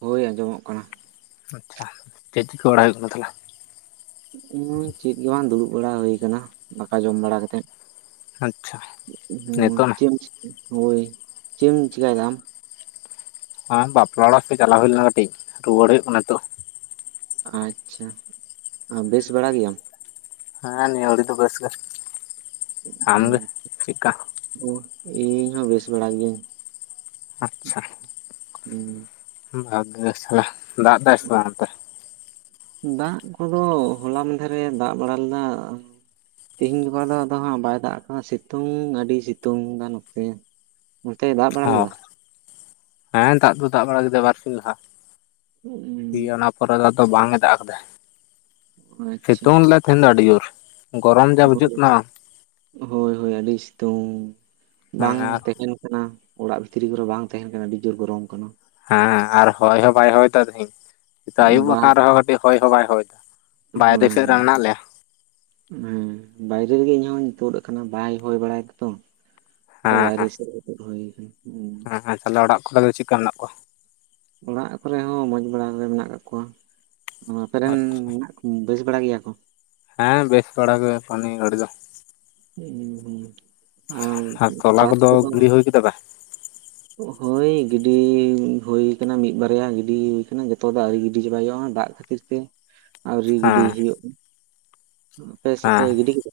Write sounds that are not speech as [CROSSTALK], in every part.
ᱦᱩᱭ ᱟᱸᱡᱚᱢᱚᱜ ᱠᱟᱱᱟ ᱟᱪᱪᱷᱟ ᱪᱮᱫ ᱪᱤᱠ ᱵᱟᱲᱟ ᱦᱩᱭᱩᱜ ᱠᱟᱱᱟ ᱛᱟᱞᱦᱮ? ᱩᱸ ᱪᱮᱫ ᱜᱮ ᱵᱟᱝ ᱫᱩᱲᱩᱵ ᱵᱟᱲᱟ ᱦᱩᱭᱩ ᱟᱠᱟᱱᱟ ᱫᱟᱠᱟ ᱡᱚᱢ ᱵᱟᱲᱟ ᱠᱟᱛᱮᱫ ᱟᱪᱪᱷᱟ ᱦᱩᱸ ᱱᱤᱛᱚᱜ ᱱᱟ ᱪᱮᱫ ᱪᱤ ᱦᱳᱭ ᱪᱮᱫᱮᱢ ᱪᱤᱠᱟᱹᱭᱮᱫᱟ ᱟᱢ? ᱟᱢ ᱵᱟᱯᱞᱟ ᱚᱲᱟᱜ ᱥᱮᱫ ᱪᱟᱞᱟᱣ ᱦᱩᱭ ᱞᱮᱱᱟ ᱠᱟᱹᱴᱤᱡ ᱨᱩᱣᱟᱹᱲ ᱦᱩᱭᱩᱜ ᱠᱟᱱᱟ ᱛᱚ ᱟᱪᱪᱷᱟ ᱵᱮᱥ ᱵᱟᱲᱟ ᱜᱮᱭᱟᱢ? ᱦᱮᱸ ᱱᱤᱭᱟᱹ ᱟᱹᱲᱤ ᱫᱚ ᱵᱮᱥ ᱜᱮ, ᱟᱢ ᱜᱮ ᱪᱮᱫᱠᱟ? ᱚ ᱤᱧ ᱦᱚᱸ ᱵᱮᱥ ᱵᱟᱲᱟ ᱜᱮᱧ ᱟᱪᱪᱷᱟ ᱦᱩᱸ ᱵᱷᱟᱠ ᱜᱮ ᱥᱟᱞᱟ ᱫᱟᱜ ᱮᱫᱟᱭ ᱥᱮ ᱵᱟᱝ ᱚᱱᱛᱮ ᱫᱟᱜ ᱠᱚᱫᱚ ᱦᱚᱞᱟ ᱢᱟᱫᱷᱮᱨ ᱨᱮ ᱫᱟᱜ ᱵᱟᱲᱟ ᱞᱮᱫᱟ ᱛᱮᱦᱮᱧ ᱜᱟᱯᱟ ᱫᱚ ᱟᱫᱚ ᱦᱟᱸᱜ ᱵᱟᱭ ᱫᱟᱜ ᱟᱠᱟᱫᱟ ᱥᱤᱛᱩᱝ ᱟᱹᱰᱤ ᱥᱤᱛᱩᱝ ᱮᱫᱟ ᱱᱚᱛᱮ ᱚᱱᱛᱮ ᱫᱟᱜ ᱵᱟᱲᱟ ᱚ ᱞᱮᱫᱟ? ᱦᱮᱸ ᱫᱟᱜ ᱫᱚ ᱫᱟᱜ ᱵᱟᱲᱟ ᱠᱮᱫᱟ ᱵᱟᱨ ᱥᱤᱧ ᱞᱟᱦᱟ ᱠᱤ ᱚᱱᱟ ᱯᱚᱨᱮ ᱫᱚ ᱟᱫᱚ ᱵᱟᱝ ᱮ ᱫᱟᱜ ᱟᱠᱟᱫᱟᱭ, ᱟᱪᱪᱷᱟ ᱥᱤᱛᱩᱝ ᱞᱮᱫ ᱛᱟᱦᱮᱸᱫ ᱟᱹᱰᱤ ᱡᱩᱨ ᱜᱚᱨᱚᱢ ᱡᱟ ᱵᱩᱡᱷᱟᱹᱜ ᱠᱟᱱᱟ ᱦᱳᱭ ᱦᱳᱭ ᱟᱹᱰᱤ ᱥᱤᱛᱩᱝ ᱦᱮᱸ ᱵᱟᱝ ᱟᱨ ᱛᱮᱠᱤᱱ ᱠᱟᱱᱟ ᱚᱲᱟᱜ ᱵᱷᱤᱛᱨᱤ ᱠᱚᱨᱮ ᱵᱟᱝ ᱛᱟᱦᱮᱸᱱ ᱠᱟᱱᱟ ᱟᱹᱰᱤ ᱡᱩᱨ ᱜᱚᱨᱚᱢ ᱠᱟᱱᱟ ᱦᱮᱸ ᱟᱨ ᱦᱚᱭ ᱦᱚᱸ ᱵᱟᱭ ᱦᱚᱭ ᱫᱟ ᱛᱮᱦᱮᱧ ᱱᱤᱛᱚᱜ ᱟᱹᱭᱩᱵ ᱵᱟᱝ ᱟᱠᱟᱱ ᱨᱮᱦᱚᱸ ᱠᱟᱹᱴᱤᱡ ᱦᱚᱭ ᱦᱚᱸ ᱵᱟᱭ ᱦᱚᱭ ᱫᱟ ᱵᱟᱭᱨᱮ ᱦᱳᱭ ᱥᱮᱫ ᱨᱮ ᱢᱮᱱᱟᱜ ᱞᱮᱭᱟ ᱦᱮᱸ ᱵᱟᱭᱨᱮ ᱨᱮᱜᱮ ᱤᱧᱦᱧ ᱛᱩᱫ ᱟᱠᱟᱱᱟ ᱵᱟᱭ ᱦᱩᱭ ᱵᱟᱲᱟᱭᱮᱫᱟ ᱛᱚ ᱚᱱᱠᱟ ᱵᱟᱭᱨᱮ ᱥᱮᱫ ᱨᱮ ᱛᱩᱫ ᱦᱩᱭ ᱟᱠᱟᱱᱟ ᱦᱩᱸ ᱟᱛᱟᱞᱦᱮ ᱚᱲᱟᱜ ᱠᱚᱨᱮ ᱫᱚ ᱪᱮᱫ ᱠᱟ ᱪᱮᱫ ᱠᱟ ᱮᱱᱟᱜ ᱠᱚᱣᱟ? ᱚᱲᱟᱜ ᱠᱚᱨᱮᱦᱚᱸ ᱢᱚᱸᱡᱽ ᱵᱟᱲᱟ ᱜᱮ ᱢᱮᱱᱟᱜ ᱟᱠᱟᱜ ᱠᱚᱣᱟ᱾ ᱚ ᱟᱯᱮ ᱨᱤᱱ ᱟᱪᱪᱷᱟ ᱠᱷᱟᱜ ᱵᱮᱥ ᱵᱟᱲᱟ ᱜᱮᱭᱟ ᱠᱚ ᱦᱮᱸ ᱵᱮᱥ ᱵᱟᱷᱟᱲᱟ ᱜᱮ ᱚᱱᱠᱟ ᱱᱤᱭᱟᱹ ᱜᱟᱹᱲᱤ ᱫᱚ ᱩᱸᱻ ᱦᱩᱸ ᱟᱨ ᱛᱚᱞᱟ ᱠᱚᱫᱚ ᱜᱤᱰᱤ ᱦᱩᱭ ᱠᱮᱫᱟᱯᱮ ᱦᱳᱭ ᱜᱤᱰᱤ ᱦᱩᱭ ᱟᱠᱟᱱᱟ ᱢᱤᱫ ᱵᱟᱨᱭᱟ ᱜᱤᱰᱤ ᱟᱠᱟᱱᱟ ᱡᱚᱛᱚ ᱫᱚ ᱟᱣᱨᱤ ᱜᱤᱰᱤ ᱪᱟᱵᱟ ᱦᱩᱭᱩᱜᱼᱟ ᱫᱟᱜ ᱠᱷᱟᱹᱛᱤᱨ ᱛᱮ [UNINTELLIGIBLE] ᱟᱹᱣᱨᱤ ᱜᱤᱰᱤ ᱦᱮᱸ ᱦᱩᱭᱩᱜ ᱟᱯᱮ ᱥᱮᱫ ᱯᱮ ᱦᱮᱸ ᱜᱤᱰᱤ ᱠᱮᱫᱟ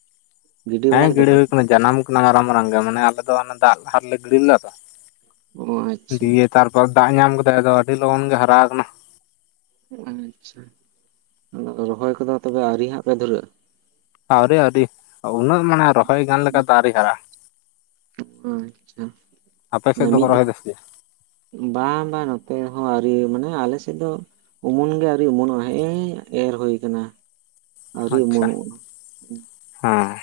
ᱜᱤᱰᱤ ᱦᱮᱸ ᱵᱟᱲᱟ ᱠᱮᱫᱟ ᱜᱤᱲᱟᱹ ᱯᱮ ᱦᱩᱭ ᱠᱟᱱᱟ ᱡᱟᱱᱟᱢ ᱠᱟᱱᱟ ᱢᱟᱨᱟᱝ ᱢᱟᱨᱟᱝ ᱜᱮ ᱢᱟᱱᱮ ᱟᱞᱮ ᱫᱚ ᱚᱱᱮ ᱫᱟᱜ ᱞᱟᱦᱟ ᱨᱮᱞᱮ ᱜᱤᱲᱤ ᱞᱮᱫᱟ ᱚ ᱛᱚ ᱟᱪᱪᱷᱟ ᱫᱤᱭᱮ ᱛᱟᱨᱯᱚᱨ ᱫᱟᱜ ᱧᱟᱢ ᱠᱮᱫᱟᱭ ᱟᱫᱚ ᱟᱹᱰᱤ ᱞᱚᱜᱚᱱ ᱜᱮ ᱦᱟᱨᱟ ᱟᱠᱟᱱᱟ ᱟᱪᱪᱷᱟ ᱨᱚᱦᱚᱭ ᱠᱚᱫᱚ ᱛᱚᱵᱮ ᱟᱣᱨᱤ ᱦᱟᱸᱜ ᱯᱮ ᱫᱷᱩᱨᱟᱹᱜᱼᱟ ᱟᱹᱣᱨᱤ ᱟᱹᱣᱨᱤ ᱩᱱᱟᱹᱜ ᱢᱟᱱᱮ ᱨᱚᱦᱚᱭ ᱜᱟᱱ ᱞᱮᱠᱟ ᱫᱚ ᱟᱣᱨᱤ ᱦᱟᱨᱟᱜ-ᱟ ᱟᱪᱪᱷᱟ ᱟᱯᱮ ᱥᱮᱫ ᱢᱮ ᱫᱚᱠᱚ ᱢᱤᱫ ᱨᱚᱦᱚᱭ ᱫᱷᱟᱣ ᱫᱟ ᱥᱮ ᱪᱮᱫ ᱵᱟᱝ ᱵᱟᱝ ᱱᱚᱛᱮ ᱦᱚᱸ ᱟᱹᱨᱤ ᱢᱟᱱᱮ ᱟᱞᱮᱥᱮᱫ ᱫᱚ ᱚᱢᱚᱱ ᱜᱮ ᱟᱹᱣᱨᱤ ᱚᱢᱚᱱᱚᱜ-ᱟ ᱦᱮᱸᱜ- ᱮᱸᱻ ᱮᱨ ᱦᱩᱭ ᱟᱠᱟᱱᱟ ᱟᱪᱪᱷᱟ ᱦᱮᱸ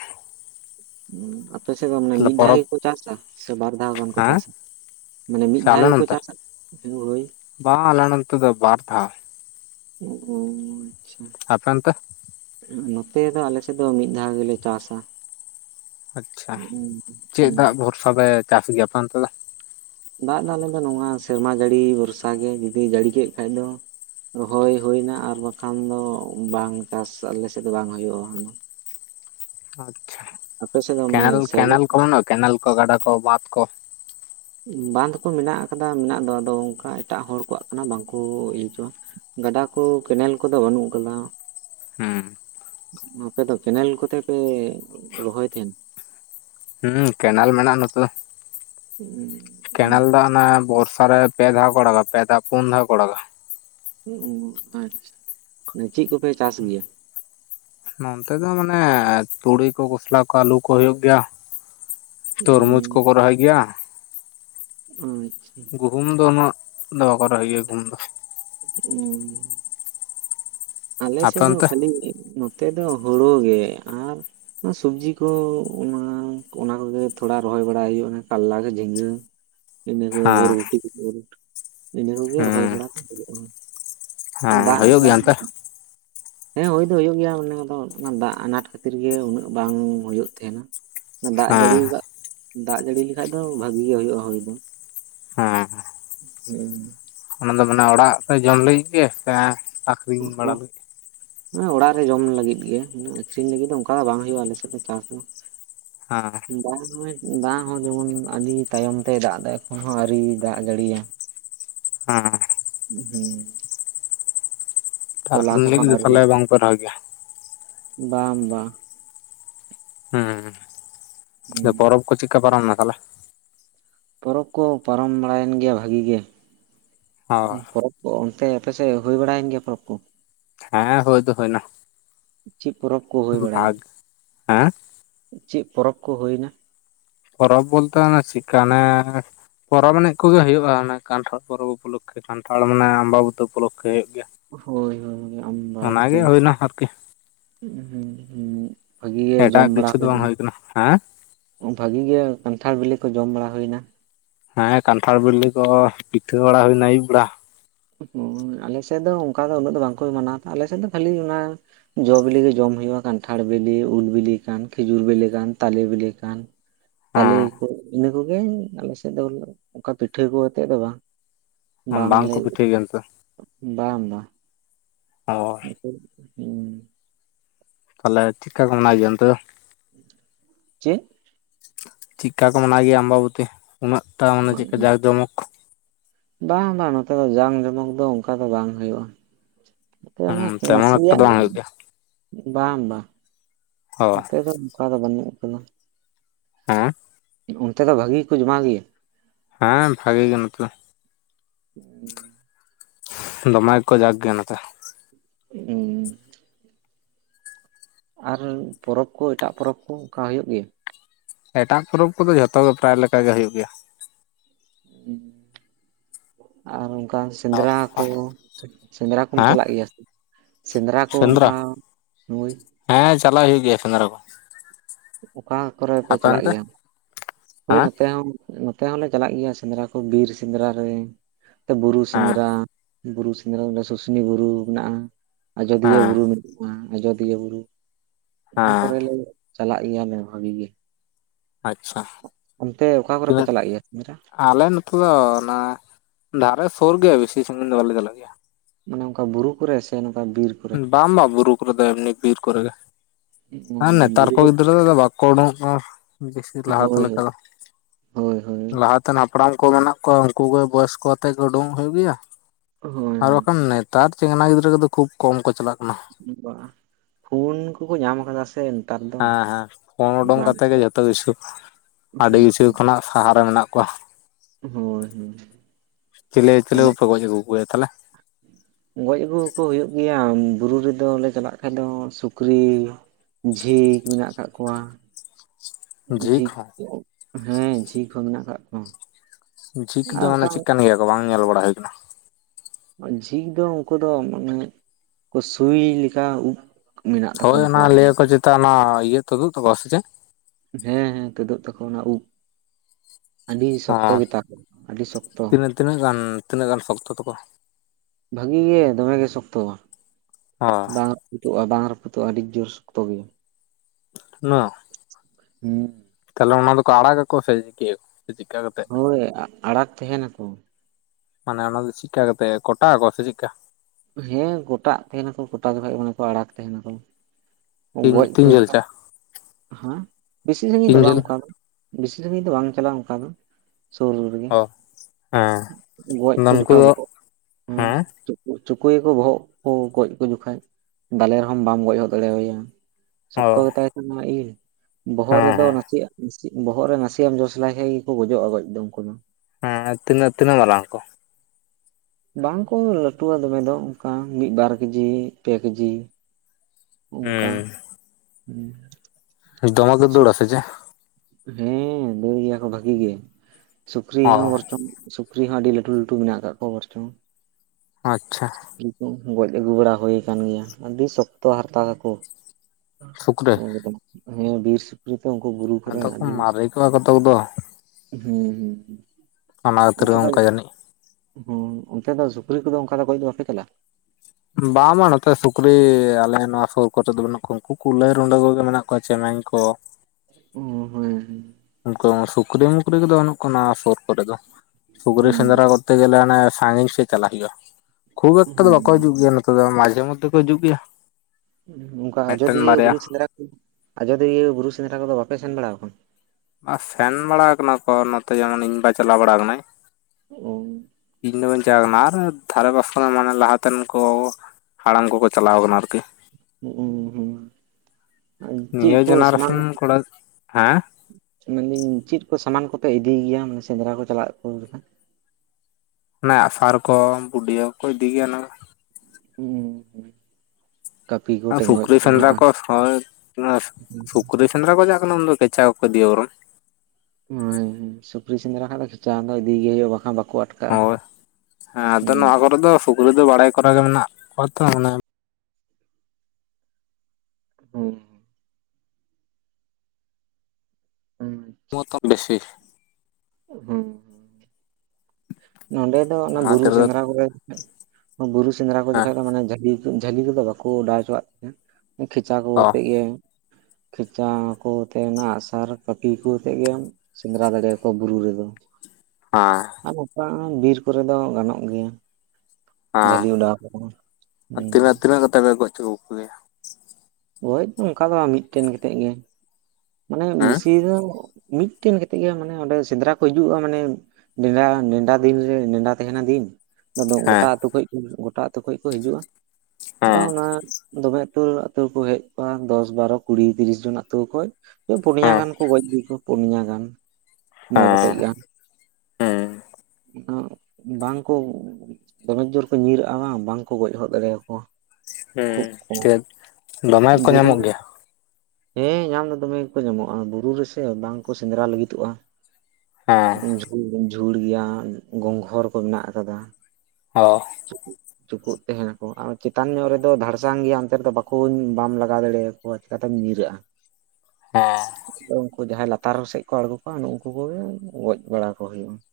ᱟᱯᱮ ᱥᱮᱫ ᱫᱚ ᱢᱟᱱᱮ ᱛᱟᱦᱞᱮ ᱢᱤᱫ ᱫᱷᱟᱣ ᱯᱚᱨᱚᱵᱽ ᱜᱮᱠᱚ ᱪᱟᱥ ᱥᱮ ᱵᱟᱨ ᱫᱷᱟᱣ ᱜᱟᱱ ᱠᱚ ᱦᱮᱸ ᱪᱟᱥᱼᱟ ᱢᱟᱱᱮ ᱢᱤᱫ ᱫᱷᱟᱣ ᱜᱮ ᱠᱚ ᱪᱟᱥᱟ ᱦᱩᱭ ᱵᱟᱝ-ᱟ ᱟᱞᱮ ᱱᱚᱱᱛᱮ ᱫᱚ ᱵᱟᱨ ᱫᱷᱟᱣ ᱚ ᱟᱪᱪᱷᱟ ᱟᱯᱮ ᱚᱱᱛᱮ? ᱱᱚᱛᱮ ᱫᱚ ᱟᱞᱮ ᱥᱮᱫ ᱫᱚ ᱢᱤᱫ ᱫᱷᱟᱣ ᱜᱮᱞᱮ ᱪᱟᱥᱟ᱾ ᱟᱪᱪᱷᱟ ᱦᱩᱸ ᱪᱮᱫ ᱦᱩᱸ, ᱫᱟᱜ ᱵᱷᱚᱨᱥᱟ ᱯᱮ ᱪᱟᱥ ᱜᱮᱭᱟ ᱟᱯᱮ ᱚᱱᱛᱮ ᱫᱚ? ᱫᱟᱜ ᱫᱚ ᱟᱞᱮ ᱫᱚ ᱱᱚᱣᱟ ᱥᱮᱨᱢᱟ ᱡᱟᱹᱲᱤ ᱵᱷᱚᱨᱥᱟ ᱜᱮ ᱡᱩᱫᱤ ᱡᱟᱹᱲᱤ ᱠᱮᱫ ᱠᱷᱟᱡ ᱫᱚ᱾ ᱨᱚᱦᱚᱭ ᱦᱩᱭᱱᱟ ᱟᱨ ᱵᱟᱠᱷᱟᱱ ᱫᱚ ᱵᱟᱝ ᱪᱟᱥ ᱟᱞᱮ ᱥᱮᱫ ᱫᱚ ᱵᱟᱝ ᱦᱩᱭᱩᱜᱼᱟ ᱦᱩᱱᱟᱝ᱾ ᱟᱪᱪᱷᱟ ᱟᱯᱮ ᱥᱮᱫ ᱫᱚ ᱢᱟᱱᱮ ᱠᱮᱱᱟᱞ ᱥᱮᱨ ᱠᱮᱱᱟᱞ ᱠᱚ [UNINTELLIGIBLE] ᱠᱮᱱᱮᱞ ᱠᱚ, ᱜᱟᱰᱟ ᱠᱚ, ᱵᱟᱸᱛ ᱠᱚ ᱵᱟᱸᱛ ᱠᱚ ᱢᱮᱱᱟᱜ ᱟᱠᱟᱫᱟ ᱢᱮᱱᱟᱜ ᱫᱚ ᱟᱫᱚ ᱚᱱᱠᱟ ᱮᱴᱟᱜ ᱦᱚᱲ ᱠᱚᱣᱟᱜ ᱠᱟᱱᱟ ᱵᱟᱝ ᱠᱚ ᱮᱭᱟᱹ ᱪᱚᱣᱟ ᱜᱟᱰᱟ ᱠᱚ ᱠᱮᱱᱮᱞ ᱠᱚ ᱫᱚ ᱵᱟᱹᱱᱩᱜ ᱟᱠᱟᱫᱟ᱾ ᱦᱩᱸ ᱟᱯᱮ ᱫᱚ ᱠᱮᱱᱮᱞ ᱠᱚᱛᱮ ᱯᱮ ᱨᱚᱦᱚᱭ ᱛᱟᱦᱮᱱᱟ? ᱦᱮᱸ ᱠᱮᱱᱮᱞ ᱢᱮᱱᱟᱜᱼᱟ ᱱᱚᱛᱮ ᱫᱚ ᱠᱮᱱᱮᱞ ᱫᱚ ᱚᱱᱟ ᱵᱚᱨᱥᱟ ᱥᱟᱨᱮ ᱯᱮ ᱫᱷᱟᱣ ᱠᱚ ᱚᱲᱟᱜᱟ ᱯᱮ ᱫᱷᱟᱣ ᱯᱩᱱ ᱫᱷᱟᱣ ᱠᱳ ᱚᱲᱟᱜᱟ [UNINTELLIGIBLE] ᱟᱪᱪᱷᱟ ᱪᱮᱫ ᱠᱚ ᱯᱮ ᱪᱟᱥ ᱜᱮᱭᱟ? ᱱᱚᱱᱛᱮ ᱫᱚ ᱢᱟᱱᱮ ᱛᱩᱲᱤ ᱠᱚ ᱠᱷᱚᱥᱞᱟ ᱠᱚ ᱟᱹᱞᱩ ᱠᱚ ᱦᱩᱭᱩᱜ ᱜᱮᱭᱟ᱾ ᱛᱚᱨᱢᱩᱡᱽ ᱠᱚ ᱠᱚ ᱨᱚᱦᱚᱭ ᱜᱮᱭᱟ? ᱚᱸ ᱟᱪᱪᱷᱟ ᱜᱩᱦᱩᱢ ᱫᱚ ᱩᱱᱟᱹᱜ ᱫᱚ ᱵᱟᱠᱚ ᱨᱚᱦᱚᱭ ᱜᱮᱭᱟ ᱜᱩᱦᱩᱢ ᱫᱚ᱾ ᱦᱩᱸ ᱟᱞᱮ ᱟᱯᱮ ᱥᱮᱫ ᱫᱚ ᱚᱱᱛᱮ ᱠᱷᱟᱹᱞᱤ ᱱᱚᱛᱮ ᱫᱚ ᱦᱩᱲᱩᱜ ᱜᱮ ᱟᱨ ᱚᱱᱟ ᱥᱚᱵᱡᱤ ᱠᱚ ᱚᱱᱟ ᱚᱱᱟ ᱠᱚ ᱜᱮ ᱛᱷᱚᱲᱟ ᱨᱚᱦᱚᱭ ᱵᱟᱲᱟᱭ ᱦᱩᱭᱩᱜᱼᱟ ᱠᱟᱞᱞᱟ ᱥᱮ ᱡᱷᱤᱸᱜᱟᱹ [INAUDIBLE] [UNINTELLIGIBLE] ᱦᱮᱸ ᱤᱱᱟᱹ ᱠᱚᱜᱮ ᱨᱚᱦᱚᱭ ᱦᱮᱸ ᱵᱟᱲᱟ ᱠᱚ ᱦᱩᱭᱩᱜᱼᱟ᱾ ᱦᱮᱸ ᱫᱟᱜ ᱦᱩᱭᱩᱜ ᱜᱮᱭᱟ ᱚᱱᱛᱮ [UNINTELLIGIBLE] ᱦᱮᱸ ᱦᱩᱭ ᱫᱚ ᱦᱩᱭᱩᱜ ᱜᱮᱭᱟ ᱟᱱᱮ ᱫᱟᱜ ᱟᱱᱟᱴ ᱠᱷᱟᱹᱛᱤᱨ ᱜᱮ ᱩᱱᱟᱹᱜ ᱵᱟᱝ ᱦᱩᱭᱩᱜ ᱛᱟᱦᱮᱸᱱᱟ᱾ ᱫᱟᱜ ᱦᱮᱸ ᱡᱟᱹᱲᱤ ᱫᱟᱜ ᱡᱟᱹᱲᱤ ᱞᱮᱠᱷᱟᱡ ᱫᱚ ᱵᱷᱟᱜᱤ ᱜᱮ ᱦᱩᱭᱩᱜᱼᱟ ᱦᱳᱭ ᱫᱚ ᱦᱮᱸ ᱦᱮᱸ ᱚᱱᱟ ᱫᱚ ᱢᱟᱱᱮ ᱚᱲᱟᱜ ᱛᱮ ᱡᱚᱢ ᱞᱟᱹᱜᱤᱫ ᱜᱮ? [UNINTELLIGIBLE] ᱞᱟᱹᱜᱤᱫ [UNINTELLIGIBLE] ᱮᱸ ᱚᱲᱟᱜ ᱨᱮ ᱡᱚᱢ ᱞᱟᱹᱜᱤᱫ ᱜᱮ ᱟᱠᱷᱨᱤᱧ ᱞᱟᱹᱜᱤᱫ ᱫᱚ ᱚᱱᱠᱟ ᱫᱚ ᱵᱟᱝ ᱦᱳᱭᱳᱜ-ᱟ ᱟᱞᱮ ᱥᱮᱫ ᱫᱚ ᱪᱟᱥ ᱫᱚ᱾ ᱦᱮᱸᱻ ᱫᱟᱜ ᱦᱚᱸ ᱫᱟᱜ ᱦᱚᱸ ᱡᱮᱢᱚᱱ ᱟᱹᱰᱤ ᱛᱟᱭᱚᱢ ᱛᱮ ᱫᱟᱜ ᱮᱫᱟ ᱮᱠᱷᱚᱱ ᱦᱚᱸ ᱟᱹᱣᱨᱤ ᱫᱟᱜ ᱡᱟᱹᱲᱤᱭᱟ ᱦᱮᱸ ᱦᱩᱸ ᱛᱚᱞᱟ ᱟᱠᱷᱨᱤᱧ ᱠᱚᱦᱚᱸ ᱞᱟᱹᱜᱤᱫ ᱫᱚ ᱟᱹᱣᱨᱤ ᱛᱟᱦᱚᱞᱮ ᱵᱟᱝ ᱯᱮ ᱨᱚᱦᱚᱭ ᱜᱮᱭᱟ? ᱵᱟᱝ ᱵᱟᱝ ᱦᱮᱸ ᱦᱮᱸ ᱟᱫᱚ ᱦᱩᱸ ᱯᱚᱨᱚᱵᱽ ᱠᱚ ᱪᱮᱫᱠᱟ ᱯᱟᱨᱚᱢᱱᱟ ᱛᱟᱞᱦᱮ? ᱯᱚᱨᱚᱵᱽ ᱠᱚ ᱯᱟᱨᱚᱢ ᱵᱟᱲᱟᱭ ᱮᱱ ᱜᱮᱭᱟ ᱵᱷᱟᱹᱜᱤ ᱜᱮ, ᱚ ᱯᱚᱨᱚᱵᱽ ᱚᱱᱛᱮ ᱟᱯᱮ ᱥᱮᱫ ᱦᱩᱭ ᱵᱟᱲᱟᱭᱮᱱ ᱜᱮᱭᱟ ᱯᱚᱨᱚᱵᱽ ᱠᱚ? ᱦᱮᱸ ᱦᱳᱭ ᱫᱚ ᱦᱩᱭᱱᱟ ᱪᱮᱫ ᱯᱚᱨᱚᱵᱽ ᱠᱚ ᱵᱷᱟᱜᱽ ᱦᱮᱸ ᱪᱮᱜ ᱯᱚᱨᱚᱵᱽ ᱠᱚ ᱦᱩᱭᱱᱟ? ᱵᱚᱨᱚᱵ ᱵᱚᱞᱛᱮ ᱚᱱᱮ ᱪᱤᱠᱟ ᱚᱱᱮ ᱯᱚᱨᱚᱵᱽ ᱮᱱᱮᱡ ᱠᱚᱜᱮ ᱦᱩᱭᱩᱜᱼᱟ, ᱚᱱᱮ ᱠᱟᱱᱴᱷᱟᱲ ᱯᱚᱨᱚᱵ ᱩᱯᱚᱞᱚᱠᱠᱷᱮ ᱠᱟᱱᱴᱷᱟᱲ ᱢᱟᱱᱮ ᱟᱢᱵᱟ ᱵᱩᱛᱤ ᱩᱯᱚᱞᱚᱠᱠᱷᱚᱮ ᱦᱩᱭᱩᱜ ᱜᱮᱭᱟ ᱾ ᱦᱳᱭ ᱦᱳᱭ ᱚᱱᱟᱜᱮ ᱦᱩᱭᱱᱟ ᱟᱨᱠᱤ ᱩᱸ ᱦᱩᱸ ᱵᱷᱟᱹᱜᱤ ᱜᱮ ᱡᱚᱢ ᱮᱴᱟᱜ ᱵᱟᱲᱟ ᱠᱤᱪᱷᱩ ᱫᱚ ᱵᱟᱝ ᱦᱩᱭ ᱠᱟᱱᱟ ᱦᱮᱸ ᱵᱷᱟᱜᱤ ᱜᱮ ᱠᱟᱱᱴᱷᱟᱲ ᱵᱤᱞᱮ ᱠᱚ ᱡᱚᱢ ᱵᱟᱲᱟ ᱦᱩᱭᱮᱱᱟ ᱦᱮᱸ ᱠᱟᱱᱴᱷᱟᱲ ᱵᱤᱞᱤ ᱠᱚ ᱯᱤᱴᱷᱟᱹ ᱵᱟᱲᱟ ᱦᱩᱭᱱᱟ ᱟᱹᱭᱩᱵ ᱵᱮᱲᱟ ᱦᱩᱸ ᱟᱞᱮᱥᱮᱫ ᱫᱚ ᱚᱝᱠᱟ ᱫᱚ ᱩᱱᱟᱹᱜ ᱫᱚ ᱵᱟᱝᱠᱚ ᱢᱟᱱᱟᱣᱟ ᱟᱞᱮᱥᱮᱫ ᱫᱚ ᱠᱷᱟᱹᱞᱤ ᱚᱱᱟ ᱡᱚ ᱵᱤᱞᱤ ᱜᱮ ᱡᱚᱢ ᱦᱩᱭᱩᱜᱼᱟ ᱠᱟᱱᱴᱷᱟᱲ ᱵᱤᱞᱤ ᱩᱞ ᱵᱤᱞᱤ ᱠᱟᱱ ᱠᱷᱤᱡᱩᱨ ᱵᱤᱞᱤ ᱠᱟᱱ ᱛᱟᱞᱮ ᱵᱤᱞᱤ ᱠᱟᱱ ᱛᱟᱞᱮ ᱠᱚ ᱤᱱᱟᱹ ᱠᱚᱜᱮ ᱟᱞᱮ ᱥᱮᱫ ᱫᱚ ᱚᱝᱠᱟ ᱯᱤᱴᱷᱟᱹ ᱠᱚ ᱟᱛᱮᱜ ᱫᱚ ᱵᱟᱝ ᱵᱟᱝᱞᱮ ᱵᱟᱝᱠᱚ ᱯᱤᱴᱷᱟᱹᱭ ᱜᱮᱭᱟ ᱱᱚᱛᱮ ᱫᱚ ᱵᱟᱝ ᱵᱟᱝ ᱚ [UNINTELLIGIBLE] ᱛᱟᱦᱞᱮ ᱴᱷᱤᱠᱟ ᱢᱟᱱᱟ ᱜᱮᱭᱟ ᱱᱚᱛᱮ ᱫᱚ ᱪᱮᱜ ᱪᱮᱜ ᱠᱟ ᱠᱚ ᱢᱟᱱᱟᱣ ᱜᱮᱭᱟ ᱟᱢᱵᱟᱵᱚᱛᱤ ᱩᱱᱟᱹᱜ ᱴᱟ ᱢᱟᱱᱮ ᱪᱮᱠᱟ ᱡᱟᱠ ᱡᱚᱢᱚᱠ ᱵᱟᱝ ᱵᱟᱝ ᱱᱚᱛᱮ ᱫᱚ ᱡᱟᱝ ᱡᱚᱢᱚᱠ ᱫᱚ ᱚᱝᱠᱟ ᱫᱚ ᱵᱟᱝ ᱦᱩᱭᱩᱜᱼᱟ ᱛᱚ ᱦᱩᱸ ᱚᱱᱟ ᱛᱮᱢᱚᱱ ᱮᱠᱴᱟ ᱫᱚ ᱱᱟᱥᱤᱭᱟᱜ ᱵᱟᱝ ᱦᱩᱭᱩᱜ ᱜᱮᱭᱟ [UNINTELLIGIBLE] ᱵᱟᱝ ᱵᱟᱝ ᱚ ᱱᱚᱛᱮ ᱫᱚ ᱚᱝᱠᱟ ᱫᱚ ᱵᱟᱹᱱᱩᱜ ᱟᱠᱟᱫᱟ ᱦᱮᱸ ᱚᱱᱛᱮ ᱫᱚ ᱵᱷᱟᱹᱜᱤ ᱜᱮ ᱠᱚ ᱡᱚᱢᱟᱣ ᱜᱮᱭᱟ ᱦᱮᱸᱻ ᱵᱷᱟᱹᱜᱤ ᱜᱮ ᱱᱚᱛᱮ ᱫᱚ ᱫᱚᱢᱮ ᱜᱮ ᱠᱚ ᱡᱟᱠ ᱜᱮᱭᱟ ᱱᱚᱛᱮ ᱦᱩᱸᱜᱼᱩᱸ ᱟᱨ ᱯᱚᱨᱚᱵᱽ ᱠᱚ ᱮᱴᱟᱜ ᱯᱚᱨᱚᱵᱽ ᱠᱚ ᱚᱝᱠᱟ ᱦᱩᱭᱩᱜ ᱜᱮᱭᱟ ᱮᱴᱟᱜ ᱯᱚᱨᱚᱵᱽ ᱠᱚᱫᱚ ᱡᱷᱚᱛᱚ ᱜᱮ ᱯᱨᱟᱭ ᱞᱮᱠᱟ ᱜᱮ ᱦᱩᱭᱩᱜ ᱜᱮᱭᱟ ᱦᱩᱸ ᱟᱨ ᱚᱝᱠᱟ ᱟᱨ ᱥᱮᱸᱫᱽᱨᱟ ᱠᱚ ᱥᱮᱸᱫᱽᱨᱟ ᱠᱚᱢ ᱦᱮᱸ ᱪᱟᱞᱟᱜ ᱜᱮᱭᱟ ᱥᱮᱸᱫᱽᱨᱟ ᱠᱚ ᱚᱝᱠᱟ ᱦᱚᱭ ᱦᱮᱸ ᱪᱟᱞᱟᱣ ᱦᱩᱭᱩᱜ ᱜᱮᱭᱟ ᱥᱮᱸᱫᱽᱨᱟ ᱠᱚ ᱚᱠᱟ ᱠᱚᱨᱮ ᱯᱮ ᱟᱯᱮ ᱪᱟᱞᱟᱜ ᱚᱱᱛᱮ ᱜᱮᱭᱟ ᱦᱚᱭ ᱦᱮᱸ ᱱᱚᱛᱮ ᱦᱚᱸ ᱱᱚᱛᱮ ᱦᱚᱸᱞᱮ ᱪᱟᱞᱟᱜ ᱜᱮᱭᱟ ᱥᱮᱸᱫᱽᱨᱟ ᱠᱚ ᱵᱤᱨ ᱥᱮᱸᱫᱽᱨᱟ ᱨᱮ ᱱᱚᱛᱮ ᱵᱩᱨᱩ ᱦᱮᱸ ᱥᱮᱸᱫᱽᱨᱟ ᱵᱩᱨᱩ ᱥᱮᱸᱫᱽᱨᱟ ᱵᱚᱞᱮ ᱥᱩᱥᱱᱤ ᱵᱩᱨᱩ ᱢᱮᱱᱟᱜᱼᱟ ᱟᱡᱚᱫᱤᱭᱟᱹ ᱵᱩᱨᱩ ᱦᱮᱸ ᱟᱡᱚᱫᱤᱭᱟᱹ ᱵᱩᱨᱩ ᱚᱱᱟ ᱦᱮᱸ ᱠᱚᱨᱮᱞᱮ ᱪᱟᱞᱟᱜ ᱜᱮᱭᱟᱞᱮ ᱵᱷᱟᱹᱜᱤ ᱜᱮ ᱟᱪᱪᱷᱟ ᱚᱱᱛᱮ ᱚᱠᱟ ᱠᱚᱨᱮ ᱯᱮ ᱛᱤᱱᱟᱹᱜ ᱪᱟᱞᱟᱜ ᱜᱮᱭᱟ ᱥᱮᱸᱫᱽᱨᱟ ᱟᱞᱮ ᱱᱚᱛᱮ ᱫᱚ ᱚᱱᱟ ᱫᱷᱟᱨᱮ ᱥᱩᱨ ᱜᱮᱭᱟ ᱵᱮᱥᱤ ᱥᱟᱺᱜᱤᱧ ᱫᱚ ᱵᱟᱞᱮ ᱪᱟᱞᱟᱜ ᱜᱮᱭᱟ ᱚᱱᱮ ᱚᱝᱠᱟ ᱵᱩᱨᱩ ᱠᱚᱨᱮ ᱥᱮ ᱱᱚᱝᱠᱟ ᱵᱤᱨ ᱠᱚᱨᱮ? ᱵᱟᱝ ᱵᱟᱝ ᱵᱩᱨᱩ ᱠᱚᱨᱮ ᱫᱚ ᱮᱢᱱᱤ ᱵᱤᱨ ᱠᱚᱨᱮ ᱜᱮ ᱟᱨ ᱱᱮᱛᱟᱨ ᱠᱚ ᱜᱤᱫᱽᱨᱟᱹ ᱵᱟᱠ ᱠᱚ ᱚᱰᱚᱠᱚᱜ ᱠᱟᱱᱟ ᱵᱤᱥᱤ ᱞᱟᱦᱟᱛᱮ ᱦᱳᱭ ᱞᱮᱠᱟ ᱫᱚ ᱦᱳᱭ ᱦᱳᱭ ᱞᱟᱦᱟᱫ ᱛᱮᱱ ᱦᱟᱯᱲᱟᱢ ᱠᱚ ᱢᱮᱱᱟᱜ ᱠᱚᱣᱟ ᱩᱝᱠᱩ ᱜᱮ ᱵᱚᱭᱚᱥᱠᱚ ᱟᱛᱮᱜ ᱠᱚ ᱩᱰᱩᱝᱚᱜ ᱦᱩᱭᱩᱜ ᱜᱮᱭᱟ ᱦᱳᱭ ᱟᱨ ᱵᱟᱠᱷᱟᱱ ᱱᱮᱛ ᱛᱟᱨ ᱪᱮᱝᱱᱟ ᱜᱤᱫᱽᱨᱟᱹ ᱠᱚᱫᱚ ᱠᱷᱩᱵ ᱠᱚᱢ ᱠᱚ ᱪᱟᱞᱟᱜ ᱠᱟᱱᱟ ᱵᱟᱝ ᱯᱷᱩᱱ ᱠᱚᱠᱚ ᱧᱟᱢ ᱟᱠᱟᱫᱟ ᱥᱮ ᱱᱮᱛᱟᱨ ᱫᱚ ᱟᱸ ᱦᱟᱸ ᱯᱷᱚᱱ ᱚᱰᱚᱝ ᱵᱟᱝ ᱠᱟᱛᱮ ᱜᱮ ᱠᱚ ᱡᱚᱛᱚ ᱠᱤᱪᱷᱩ ᱟᱹᱰᱤ ᱦᱩᱸ ᱠᱤᱪᱷᱩ ᱠᱷᱚᱱᱟᱜ ᱥᱟᱦᱟ ᱨᱮ ᱢᱮᱱᱟᱜ ᱠᱚᱣᱟ ᱦᱚᱭ ᱦᱩᱸ ᱪᱮᱞᱮ ᱪᱮᱞᱮ ᱮᱱᱮᱡ ᱠᱚᱯᱮ ᱜᱚᱡ ᱟᱹᱜᱩ ᱠᱚᱜᱮᱭᱟ ᱛᱟᱦᱞᱮ? ᱜᱚᱡ ᱟᱹᱜᱩ ᱦᱚᱠᱚ ᱦᱩᱭᱩᱜ ᱜᱮᱭᱟ ᱵᱩᱨᱩ ᱨᱮᱫᱚᱞᱮ ᱪᱟᱞᱟᱜ ᱠᱷᱟᱡ ᱫᱚ ᱥᱩᱠᱨᱤ, ᱡᱷᱤᱠ ᱢᱮᱱᱟᱜ ᱟᱠᱟᱜ ᱠᱚᱣᱟ, ᱡᱷᱤᱠ ᱦᱮᱸ ᱡᱷᱤᱠ ᱦᱚᱸ ᱢᱮᱱᱟᱜ ᱟᱠᱟᱜ ᱠᱚᱣᱟ ᱾ ᱡᱷᱤᱠ ᱫᱚ ᱢᱟᱱᱮ ᱪᱮᱠᱟᱱ ᱜᱮᱭᱟ ᱠᱚ ᱵᱟᱝ ᱧᱮᱞ ᱵᱟᱲᱟ ᱦᱩᱭ ᱠᱟᱱᱟ? ᱡᱷᱤᱠ ᱫᱚ ᱩᱝᱠᱩ ᱫᱚ ᱢᱟᱱᱮ ᱠᱚ ᱥᱩᱭ ᱞᱮᱠᱟ ᱩᱵ ᱢᱮᱱᱟᱜ ᱛᱟᱠᱚ ᱩᱝᱠᱩᱣᱟᱜ ᱫᱚ ᱾ ᱛᱮ ᱚᱱᱟ ᱤᱭᱟᱹ ᱛᱩᱫᱩᱜ ᱛᱟᱠᱚᱣᱟ ᱥᱮ ᱪᱮᱜ ᱦᱮᱸ ᱦᱮᱸ ᱛᱩᱫᱚᱜ ᱛᱟᱠᱚ ᱚᱱᱟ ᱩᱵ ᱾ ᱟᱹᱰᱤ ᱚ ᱥᱚᱠᱛᱚ ᱜᱮᱛᱟ ᱠᱚᱣᱟ ᱟᱹᱰᱤ ᱥᱚᱠᱛᱚ ᱾ ᱛᱤᱱᱟᱹᱜ ᱛᱤᱱᱟᱹᱜ ᱜᱟᱱ ᱛᱤᱱᱟᱹᱜ ᱜᱟᱱ ᱥᱚᱠᱛᱚ ᱛᱟᱠᱚ ᱵᱷᱟᱹᱜᱤ ᱜᱮ ᱫᱚᱢᱮ ᱜᱮ ᱥᱚᱠᱛᱚᱣᱟ ᱚ ᱵᱟᱝ ᱛᱩᱫᱚᱜᱼᱟ ᱵᱟᱝ ᱨᱟᱹᱯᱩᱫᱚᱜᱼᱟ ᱟᱹᱰᱤ ᱡᱚᱨ ᱥᱚᱠᱛᱚ ᱜᱮᱭᱟ ᱾ [UNINTELLIGIBLE] [UNINTELLIGIBLE] ᱛᱟᱦᱚᱞᱮ ᱚᱱᱟ ᱫᱚᱠᱚ ᱟᱲᱟᱜ ᱟᱠᱚ ᱥᱮ ᱪᱤᱠᱟᱹᱭ ᱟᱠᱚ ᱥᱮ ᱪᱤᱠᱟ ᱠᱟᱛᱮ ᱦᱳᱭ ᱟᱲᱟᱜ ᱛᱟᱦᱮᱱᱟ ᱟᱠᱚ ᱾ ᱢᱟᱱᱮ ᱚᱱᱟ ᱫᱚ ᱪᱮᱫᱠᱟ ᱠᱟᱛᱮᱜ ᱠᱚᱴᱟ ᱟᱠᱚᱣᱟ ᱥᱮ ᱪᱮᱫᱠᱟ? ᱦᱮᱸ ᱠᱚᱴᱟ ᱛᱟᱦᱮᱱ ᱟᱠᱚ ᱠᱚᱴᱟ ᱡᱚᱠᱷᱚᱡ ᱢᱮᱱ ᱟᱠᱚ ᱟᱲᱟᱜ ᱛᱟᱦᱮᱱ ᱟᱠᱚ ᱾ ᱛᱤᱱ ᱜᱚᱡ ᱛᱤᱱ ᱠᱚᱜ ᱡᱷᱟᱹᱞ ᱪᱟ ᱦᱮᱸ ᱵᱮᱥᱤ ᱥᱟᱺᱜᱤᱧ ᱛᱤᱱ ᱫᱚ ᱵᱟᱝ ᱡᱷᱟᱹᱞ ᱚᱱᱠᱟ ᱫᱚ, ᱵᱮᱥᱤ ᱵᱷᱟᱵᱤᱡ ᱫᱚ ᱵᱟᱝ ᱪᱟᱞᱟᱜ-ᱟ ᱚᱱᱠᱟ ᱫᱚ, ᱥᱩᱨ ᱨᱮᱜᱮ ᱚ ᱦᱮᱸ ᱜᱚᱡ ᱟᱫᱚ ᱠᱚ ᱩᱱᱠᱩ ᱡᱚᱠᱷᱚᱱ ᱫᱚ ᱵᱚᱦᱚᱜ ᱦᱮᱸ ᱪᱩᱠᱩᱭ ᱭᱟᱠᱚ ᱵᱚᱦᱚᱜ ᱠᱚ ᱜᱚᱡ ᱡᱚᱠᱷᱟᱱ ᱫᱟᱞᱮ ᱨᱮᱦᱚᱢ ᱵᱟᱢ ᱜᱚᱡ ᱦᱚᱫ ᱫᱟᱲᱮᱣᱭᱟ ᱾ ᱚ ᱥᱚᱠᱛᱚ ᱜᱮᱛᱟᱭ ᱠᱷᱟᱱ ᱤᱧ ᱵᱚᱦᱚᱜ ᱦᱮᱸ ᱨᱮᱫᱚ ᱦᱮᱸ ᱱᱟᱥᱮᱭᱟᱜ ᱵᱚᱦᱚᱜ ᱨᱮ ᱱᱟᱥᱮᱭᱟᱜ ᱮᱢ ᱡᱚᱥ ᱞᱮᱠᱷᱟᱡ ᱜᱮᱠᱚ ᱜᱚᱡᱚᱜ-ᱟ ᱜᱚᱡ ᱫᱚ ᱩᱱᱠᱩ ᱫᱚ ᱾ ᱦᱮᱸ ᱛᱤᱱᱟᱹᱜ ᱛᱤᱱᱟᱹᱜ ᱛᱤᱱᱟᱹᱜ ᱢᱟᱨᱟᱝ ᱟᱠᱚ? ᱵᱟᱝᱠᱚ ᱞᱟᱹᱴᱩᱣᱟ ᱫᱚᱢᱮ ᱫᱚ ᱚᱱᱠᱟ ᱢᱤᱫ ᱵᱟᱨ ᱠᱮᱡᱤ ᱯᱮ ᱠᱮᱡᱤ, ᱚᱝᱠᱟ ᱦᱩᱸ ᱦᱩᱸ ᱾ ᱫᱚᱢᱮ ᱠᱚ ᱫᱟᱹᱲ ᱟᱥᱮ ᱪᱮᱫ? ᱦᱮᱸ ᱫᱟᱹᱲ ᱜᱮᱭᱟ ᱠᱚ ᱵᱷᱟᱹᱜᱤ ᱜᱮ ᱥᱩᱠᱨᱤ ᱚ ᱦᱚᱸ ᱵᱚᱨᱪᱚᱢ ᱥᱩᱠᱨᱤ ᱦᱚᱸ ᱟᱹᱰᱤ ᱞᱟᱹᱴᱩ ᱞᱟᱹᱴᱩ ᱢᱮᱱᱟᱜ ᱟᱠᱟᱫ ᱠᱚᱣᱟ ᱵᱚᱨᱪᱚᱝ, ᱟᱪᱪᱷᱟ ᱾ ᱜᱚᱡ ᱟᱹᱜᱩ ᱵᱟᱲᱟ ᱦᱩᱭ ᱟᱠᱟᱱ ᱜᱮᱭᱟ ᱟᱹᱰᱤ ᱥᱚᱠᱛᱚ ᱦᱟᱨᱛᱟ ᱛᱟᱠᱚ ᱾ ᱥᱩᱠᱨᱤ ᱮᱠᱫᱚᱢ ᱦᱮᱸ ᱵᱤᱨ ᱥᱩᱠᱨᱤ ᱛᱚ ᱩᱱᱠᱩ ᱵᱩᱨᱩ ᱠᱚᱨᱮ ᱟᱫᱚ ᱠᱚ ᱟᱹᱰᱤ ᱢᱟᱨᱮ ᱠᱚᱜ-ᱟ ᱠᱚᱛᱚᱠ ᱫᱚ ᱾ ᱦᱩᱸ ᱦᱩᱸ ᱚᱱᱟ ᱠᱷᱟᱹᱛᱤᱨ ᱜᱮ ᱚᱱᱛᱮ ᱫᱚ ᱚᱱᱠᱟ ᱡᱟᱹᱱᱤᱡ ᱦᱩᱸ ᱚᱱᱛᱮ ᱫᱚ ᱥᱩᱠᱨᱤ ᱠᱚᱫᱚ ᱚᱝᱠᱟ ᱜᱚᱡ ᱫᱚ ᱵᱟᱯᱮ ᱪᱟᱞᱟᱜ-ᱟ? ᱵᱟᱝ ᱵᱟᱝ ᱱᱚᱛᱮ ᱥᱩᱠᱨᱤ ᱟᱞᱮ ᱱᱚᱣᱟ ᱥᱩᱨ ᱠᱚᱨᱮ ᱫᱚ ᱵᱟᱹᱱᱩᱜ ᱠᱚᱣᱟ ᱩᱱᱠᱩ ᱠᱩᱞᱟᱹᱭ ᱨᱩᱸᱰᱟᱹ ᱠᱚᱜᱮ ᱢᱮᱱᱟᱜ ᱠᱚᱣᱟ ᱾ ᱚᱱᱠᱟ ᱪᱮᱢᱮᱧ ᱠᱚ, ᱩᱻ ᱦᱳᱭ ᱦᱩᱸ ᱾ ᱩᱱᱠᱩ ᱥᱩᱠᱨᱤ ᱢᱩᱠᱨᱤ ᱠᱚᱫᱚ ᱵᱟᱹᱱᱩᱜ ᱠᱚᱣᱟ ᱱᱚᱣᱟ ᱥᱩᱨ ᱠᱚᱨᱮ ᱫᱚ ᱥᱩᱠᱨᱤ ᱦᱩᱸ ᱥᱮᱸᱫᱽᱨᱟ ᱠᱚ ᱠᱨᱛᱮ ᱜᱮᱞᱮ ᱟᱱᱮ ᱥᱟᱺᱜᱤᱧ ᱥᱮᱫ ᱪᱟᱞᱟᱜ ᱦᱩᱭᱩᱜ-ᱟ ᱠᱷᱩᱵ ᱮᱠᱴᱟ ᱫᱚ ᱦᱩᱸ ᱵᱟᱠᱚ ᱦᱤᱡᱩᱜ ᱜᱮᱭᱟ ᱾ ᱛᱚᱵᱮ ᱢᱟᱡᱮ ᱢᱚᱫᱽᱫᱷᱮ ᱠᱚ ᱦᱤᱡᱩᱜ ᱜᱮᱭᱟ ᱾ ᱚᱝᱠᱟ ᱟᱡᱚᱫᱤᱭᱟᱹ ᱵᱩᱨᱩ ᱥᱮᱸᱫᱽᱨᱟ ᱟᱡᱚᱫᱤᱭᱟᱹ ᱵᱩᱨᱩ ᱥᱮᱸᱫᱽᱨᱟ ᱠᱚᱫᱚ ᱵᱟᱯᱮ ᱥᱮᱱ ᱵᱟᱲᱟ ᱠᱟᱱᱟ? ᱵᱟ ᱥᱮᱱ ᱵᱟᱲᱟ ᱟᱠᱟᱱᱟ ᱠᱚ ᱱᱚᱛᱮ ᱡᱮᱢᱚᱱ ᱤᱧ-ᱵᱟ ᱪᱟᱞᱟᱣ ᱵᱟᱲᱟ ᱠᱟᱱᱟᱭ ᱾ ᱚ ᱾ ᱤᱧ ᱫᱚ ᱵᱟᱹᱧ ᱪᱟᱣ ᱟᱠᱟᱱᱟ ᱟᱨ ᱫᱷᱟᱨᱮ ᱯᱟᱥ ᱠᱷᱚᱱ ᱢᱟᱱᱮ ᱞᱟᱦᱟᱛᱮᱱ ᱠᱚ ᱦᱟᱲᱟᱢ ᱠᱚᱠᱚ ᱪᱟᱞᱟᱣ ᱟᱠᱟᱱᱟ ᱟᱨᱠᱤ ᱾ ᱚ ᱦᱩᱸ [INAUDIBLE] ᱪᱮᱫ ᱱᱤᱭᱟᱹ ᱠᱚ ᱥᱟᱱᱟᱢ ᱡᱮᱱᱟᱨᱮᱥᱚᱱ ᱠᱚᱲᱟ ᱦᱮᱸ [INAUDIBLE] ᱢᱮᱱᱫᱤᱧ ᱪᱮᱫ ᱠᱚ ᱥᱟᱢᱟᱱ ᱠᱚᱯᱮ ᱤᱫᱤ ᱜᱮᱭᱟ ᱢᱟᱱᱮ ᱥᱮᱸᱫᱽᱨᱟ ᱠᱚ ᱪᱟᱞᱟᱜ [UNINTELLIGIBLE] ᱚᱱᱟ ᱟᱸᱜᱼᱥᱟᱨ ᱠᱚ ᱵᱩᱰᱟᱹᱭᱟᱹ ᱠᱚ ᱤᱫᱤ ᱜᱮᱭᱟ ᱚᱱᱟ ᱩᱸᱻ ᱦᱩᱸ ᱾ ᱟᱨ ᱥᱩᱠᱨᱤ ᱥᱮᱸᱫᱽᱨᱟ ᱵᱟᱝ? ᱠᱚ ᱦᱚᱭ [INAUDIBLE] ᱚᱱᱟ ᱥᱩᱠᱨᱤ ᱥᱮᱸᱫᱽᱨᱟ ᱠᱚ ᱪᱟᱜ ᱠᱟᱱᱟ ᱩᱱᱫᱚ ᱠᱮᱪᱟ ᱠᱚᱠᱚ ᱤᱫᱤᱭᱟ ᱵᱚᱨᱚᱢ ᱾ ᱦᱩᱸ ᱥᱩᱠᱨᱤ ᱥᱮᱸᱫᱽᱨᱟ ᱠᱷᱟᱱ ᱫᱚ ᱠᱷᱮᱪᱟ ᱫᱚ ᱤᱫᱤ ᱜᱮ ᱦᱩᱭᱩᱜᱼᱟ ᱵᱟᱠᱷᱟᱱ ᱵᱟᱠᱚ ᱟᱴᱚᱠ ᱦᱳᱭ ᱾ [INAUDIBLE] ᱦᱮᱸ ᱟᱫᱚ ᱱᱚᱣᱟ ᱠᱚᱨᱮ ᱫᱚ ᱥᱩᱠᱨᱤ ᱫᱚ ᱵᱟᱲᱟᱭ ᱠᱚᱨᱟ ᱜᱮ ᱢᱮᱱᱟᱜ ᱟᱠᱟᱫ ᱠᱚᱣᱟ ᱛᱚ ᱢᱟᱱᱮ ᱦᱩᱸ ᱾ [UNINTELLIGIBLE] [UNINTELLIGIBLE] ᱵᱮᱥᱤ ᱦᱩᱸ ᱾ [INAUDIBLE] ᱱᱚᱰᱮ ᱫᱚ ᱚᱱᱟ ᱵᱩᱨᱩ ᱥᱮᱸᱫᱽᱨᱟ ᱠᱚᱨᱮ [INAUDIBLE] ᱵᱩᱨᱩ ᱥᱮᱸᱫᱽᱨᱟ ᱠᱚ ᱦᱮᱸ ᱡᱚᱠᱷᱟ ᱫᱚ ᱢᱟᱱᱮ ᱡᱷᱟᱹᱞᱤ ᱡᱷᱟᱹᱞᱤ ᱠᱚᱫᱚ ᱵᱟᱠᱚ ᱚᱰᱟᱣ ᱦᱚᱪᱚᱣᱟᱜ ᱛᱟᱦᱮᱸᱜ ᱾ ᱠᱷᱮᱪᱟ ᱠᱚ ᱚ ᱟᱛᱮᱫ ᱜᱮ ᱠᱷᱮᱪᱟ ᱠᱚᱛᱮ ᱟᱸᱜᱼᱥᱟᱨ ᱠᱟᱹᱯᱤ ᱠᱚᱛᱮᱫ ᱜᱮᱢ ᱥᱮᱸᱫᱽᱨᱟ ᱫᱟᱲᱮᱭᱟᱠᱩ ᱾ ᱠᱚ ᱵᱩᱨᱩ ᱨᱮᱫᱚ ᱾ ᱦᱟᱸ ᱾ ᱟᱨ ᱱᱚᱝᱠᱟ ᱵᱤᱨ ᱠᱚᱨᱮ ᱫᱚ ᱜᱟᱱᱚᱜ ᱜᱮᱭᱟ ᱾ ᱦᱮᱸ [INAUDIBLE] ᱟᱨ ᱛᱤᱱᱟᱹᱜ ᱛᱤᱱᱟᱹᱜ ᱠᱟᱛᱮ ᱯᱮ ᱜᱚᱡ ᱟᱹᱜᱩ ᱠᱚᱜᱮᱭᱟ? ᱜᱚᱡ ᱚᱝᱠᱟ ᱫᱚ ᱵᱟᱝ ᱢᱤᱫᱴᱮᱱ ᱠᱟᱛᱮᱫ ᱜᱮ ᱾ ᱢᱟᱱᱮ ᱦᱮᱸ ᱵᱮᱥᱤ ᱫᱚ ᱢᱤᱫᱴᱮᱱ ᱠᱟᱛᱮᱫ ᱜᱮ ᱢᱟᱱᱮ ᱚᱸᱰᱮ ᱥᱮᱸᱫᱽᱨᱟ ᱠᱚ ᱦᱤᱡᱩᱜᱼᱟ ᱢᱟᱱᱮ ᱱᱮᱰᱟ ᱱᱮᱰᱟ ᱫᱤᱱ ᱨᱮ ᱱᱮᱰᱟ ᱛᱟᱦᱮᱱᱟ ᱫᱤᱱ ᱾ ᱟᱫᱚ ᱜᱚᱴᱟ ᱦᱮᱸ ᱟᱹᱛᱩ ᱠᱷᱚᱡ ᱜᱚᱴᱟ ᱟᱹᱛᱩ ᱠᱷᱚᱡ ᱠᱚ ᱦᱤᱡᱩᱜᱼᱟ ᱾ [INAUDIBLE] ᱟᱫᱚ ᱦᱮᱸ ᱚᱱᱟ ᱫᱚᱢᱮ ᱟᱹᱛᱩ ᱟᱹᱛᱩ ᱦᱚᱲ ᱠᱚ ᱦᱮᱡ ᱠᱚᱜᱼᱟ ᱫᱚᱥ ᱵᱟᱨᱚ ᱠᱩᱲᱤ ᱛᱤᱨᱤᱥ ᱡᱚᱱ ᱟᱹᱛᱩ ᱠᱷᱚᱡ ᱾ ᱤᱱᱠᱟᱹ ᱯᱩᱱᱭᱟ ᱦᱮᱸ ᱜᱟᱱ ᱠᱚ ᱜᱚᱡ ᱤᱫᱤ ᱠᱚᱣᱟ ᱯᱩᱱᱭᱟ ᱜᱟᱱ ᱾ [INAUDIBLE] ᱢᱚᱬᱮ ᱦᱮᱸ ᱜᱚᱴᱮᱡ ᱜᱟᱱ ᱾ ᱦᱮᱸ ᱾ [UNINTELLIGIBLE] ᱵᱟᱝᱠᱚ ᱫᱚᱢᱮᱠ ᱡᱳᱨ ᱠᱚ ᱧᱤᱨᱟᱹᱜᱼᱟ ᱵᱟᱝ ᱵᱟᱝᱠᱚ ᱜᱚᱡ ᱦᱚᱫ ᱫᱟᱲᱮᱭᱟᱠᱚᱣᱟ ᱾ ᱦᱮᱸ ᱪᱮᱫ ᱫᱚᱢᱮ ᱠᱚ ᱵᱩᱨᱩ ᱧᱟᱢᱚᱜ ᱜᱮᱭᱟ? ᱦᱮᱸ ᱧᱟᱢ ᱫᱚ ᱫᱚᱢᱮ ᱜᱮᱠᱚ ᱧᱟᱢᱚᱜᱼᱟ ᱵᱩᱨᱩ ᱨᱮ ᱥᱮ ᱵᱟᱝᱠᱚ ᱥᱮᱸᱫᱽᱨᱟ ᱞᱟᱹᱜᱤᱫᱚᱜᱼᱟ ᱦᱮᱸ ᱾ [INAUDIBLE] ᱡᱷᱩᱲ ᱡᱷᱩᱲ ᱜᱮᱭᱟ ᱜᱚᱝᱜᱷᱚᱨ ᱠᱚ ᱢᱮᱱᱟᱜ ᱟᱠᱟᱫᱟ ᱾ [INAUDIBLE] ᱚ ᱾ [INAUDIBLE] ᱪᱩᱠᱩᱜ ᱛᱟᱦᱮᱱᱟᱠᱚ ᱾ ᱟᱫᱚ ᱪᱮᱛᱟᱱ ᱧᱚᱜ ᱨᱮᱫᱚ ᱫᱷᱟᱲᱥᱟᱝ ᱜᱮᱭᱟ ᱚᱱᱛᱮ ᱨᱮᱫᱚ ᱵᱟᱠᱚ ᱵᱟᱢ ᱞᱟᱜᱟᱣ ᱫᱟᱲᱮᱭᱟᱠᱚᱣᱟ ᱾ ᱚ ᱪᱮᱠᱟᱛᱮᱢ ᱧᱤᱨᱟᱹᱜᱼᱟ ᱾ ᱦᱮᱸ ᱾ ᱩᱱᱠᱩ ᱡᱟᱦᱟᱸᱭ ᱞᱟᱛᱟᱨ ᱥᱮᱫ ᱠᱚ ᱟᱬᱜᱚ ᱠᱚᱣᱟ ᱩᱱᱠᱩ ᱠᱚᱜᱮ ᱜᱚᱡ ᱵᱟᱲᱟ ᱠᱚ ᱦᱩᱭᱩᱜᱼᱟ ᱾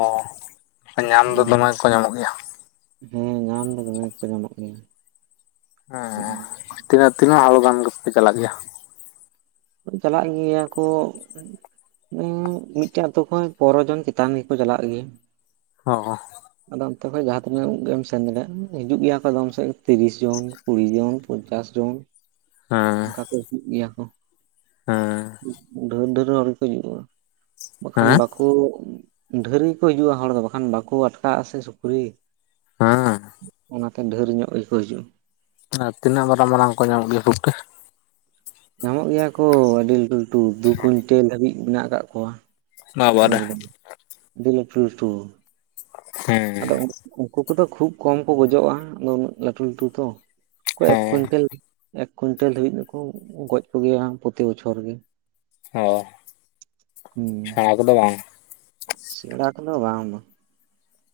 ᱚᱸᱼᱦᱚ ᱾ [INAUDIBLE] ᱧᱟᱢ ᱫᱚ ᱫᱚᱢᱮ ᱠᱚ ᱧᱟᱢᱚᱜ ᱜᱮᱭᱟ? ᱦᱮᱸ ᱧᱟᱢ ᱫᱚ ᱫᱚᱢᱮ ᱜᱮᱠᱚ ᱧᱟᱢᱚᱜ ᱜᱮᱭᱟ ᱾ ᱦᱮᱸ ᱦᱮᱸ ᱛᱤᱱᱟᱹᱜ ᱛᱤᱱᱟᱹᱜ ᱦᱚᱲ ᱜᱟᱱ ᱜᱮᱯᱮ ᱪᱟᱞᱟᱜ ᱜᱮᱭᱟ? ᱪᱟᱞᱟᱜ ᱜᱮᱭᱟ ᱠᱚᱻ ᱩᱢ ᱢᱤᱫᱴᱮᱡ ᱟᱛᱩ ᱠᱷᱚᱱ ᱯᱚᱱᱮᱨᱚᱡᱚᱱ ᱪᱮᱛᱟᱱ ᱜᱮᱠᱚ ᱪᱟᱞᱟᱜ ᱜᱮᱭᱟ ᱾ ᱦᱚᱸᱜᱼᱚ ᱾ ᱟᱫᱚ ᱚᱱᱛᱮ ᱠᱷᱚᱡ ᱡᱟᱦᱟᱸ ᱛᱤᱱᱟᱹᱜ ᱜᱮᱢ ᱥᱮᱱ ᱫᱟᱲᱮᱭᱟᱜᱼᱟ, ᱦᱤᱡᱩᱜ ᱜᱮᱭᱟ ᱠᱚ ᱟᱫᱚᱢ ᱥᱮᱫ ᱛᱤᱨᱤᱥ ᱡᱚᱱ ᱾ ᱠᱩᱲᱤ ᱡᱚᱱ, ᱯᱚᱧᱪᱟᱥ ᱡᱚᱱ ᱦᱮᱸ ᱚᱱᱠᱟ ᱠᱚ ᱦᱤᱡᱩᱜ ᱜᱮᱭᱟ ᱠᱚ᱾ ᱦᱮᱸ᱾ ᱰᱷᱮᱹᱨ ᱰᱷᱮᱹᱨ ᱦᱚᱲ ᱜᱮᱠᱚ ᱦᱤᱡᱩᱜ-ᱟ, ᱵᱟᱠᱷᱟᱱ ᱦᱮᱸ ᱵᱟᱠ ᱠᱩ ᱰᱷᱮᱨ ᱜᱮᱠᱚ ᱦᱤᱡᱩᱜ-ᱟ ᱦᱚᱲ ᱫᱚ ᱵᱟᱠᱷᱟᱱ ᱵᱟᱠᱚ ᱟᱴᱠᱟᱜ-ᱟ ᱥᱮ ᱥᱩᱠᱨᱤ᱾ ᱦᱮᱸ᱾ ᱚᱱᱟᱛᱮ ᱰᱷᱮᱨ ᱧᱚᱜ ᱜᱮᱠᱚ ᱦᱤᱡᱩᱜ-ᱟ᱾ ᱟᱨ ᱛᱤᱱᱟᱹᱜ ᱢᱟᱨᱟᱝ ᱢᱟᱨᱟᱝ ᱠᱚ ᱧᱟᱢᱚᱜ ᱜᱮᱭᱟ ᱯᱩᱴᱠᱟᱹ? ᱧᱟᱢᱚᱜ ᱜᱮᱭᱟ ᱠᱚ ᱟᱹᱰᱤ ᱞᱟᱹᱴᱩ ᱞᱟᱹᱴᱩ ᱫᱩ ᱠᱩᱭᱤᱱᱴᱮᱹᱞ ᱫᱷᱟᱹᱵᱤᱡ ᱢᱮᱱᱟᱜ ᱠᱟᱜ ᱠᱚᱣᱟ᱾ ᱵᱟᱵᱟᱨᱮ ᱮᱫᱚᱢ ᱟᱹᱵᱤ ᱞᱟᱴᱩ-ᱞᱟᱴᱩ᱾ ᱦᱮᱸ ᱟᱫᱚ ᱩᱱ-ᱩᱱᱠᱩ ᱠᱚᱫᱚ ᱠᱷᱩᱵ ᱠᱚᱢ ᱠᱚ ᱜᱚᱡᱚᱜ-ᱟ ᱟᱫᱚ ᱩᱱᱟᱹᱜ ᱞᱟᱹᱴᱩ ᱞᱟᱹᱴᱩ ᱛᱚ᱾ ᱠᱚ ᱮᱠ ᱦᱮᱸ ᱠᱩᱭᱱᱴᱮᱹᱞ, ᱮᱠ ᱠᱩᱭᱱᱴᱮᱹᱞ ᱫᱷᱟᱹᱵᱤᱡ ᱫᱚᱠᱚ ᱜᱚᱡ ᱠᱚᱜᱮᱭᱟ ᱯᱨᱚᱛᱤ ᱵᱚᱪᱷᱚᱨ ᱜᱮ᱾ ᱦᱮᱸ, ᱦᱩᱸ ᱥᱮᱬᱟ ᱠᱚᱫᱚ ᱵᱟᱝ᱾ ᱥᱮᱬᱟ ᱠᱚᱫᱚ ᱵᱟᱝ ᱵᱟ᱾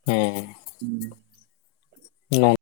ᱦᱮᱸ᱾ ᱦᱩᱸ᱾ [UNINTELLIGIBLE]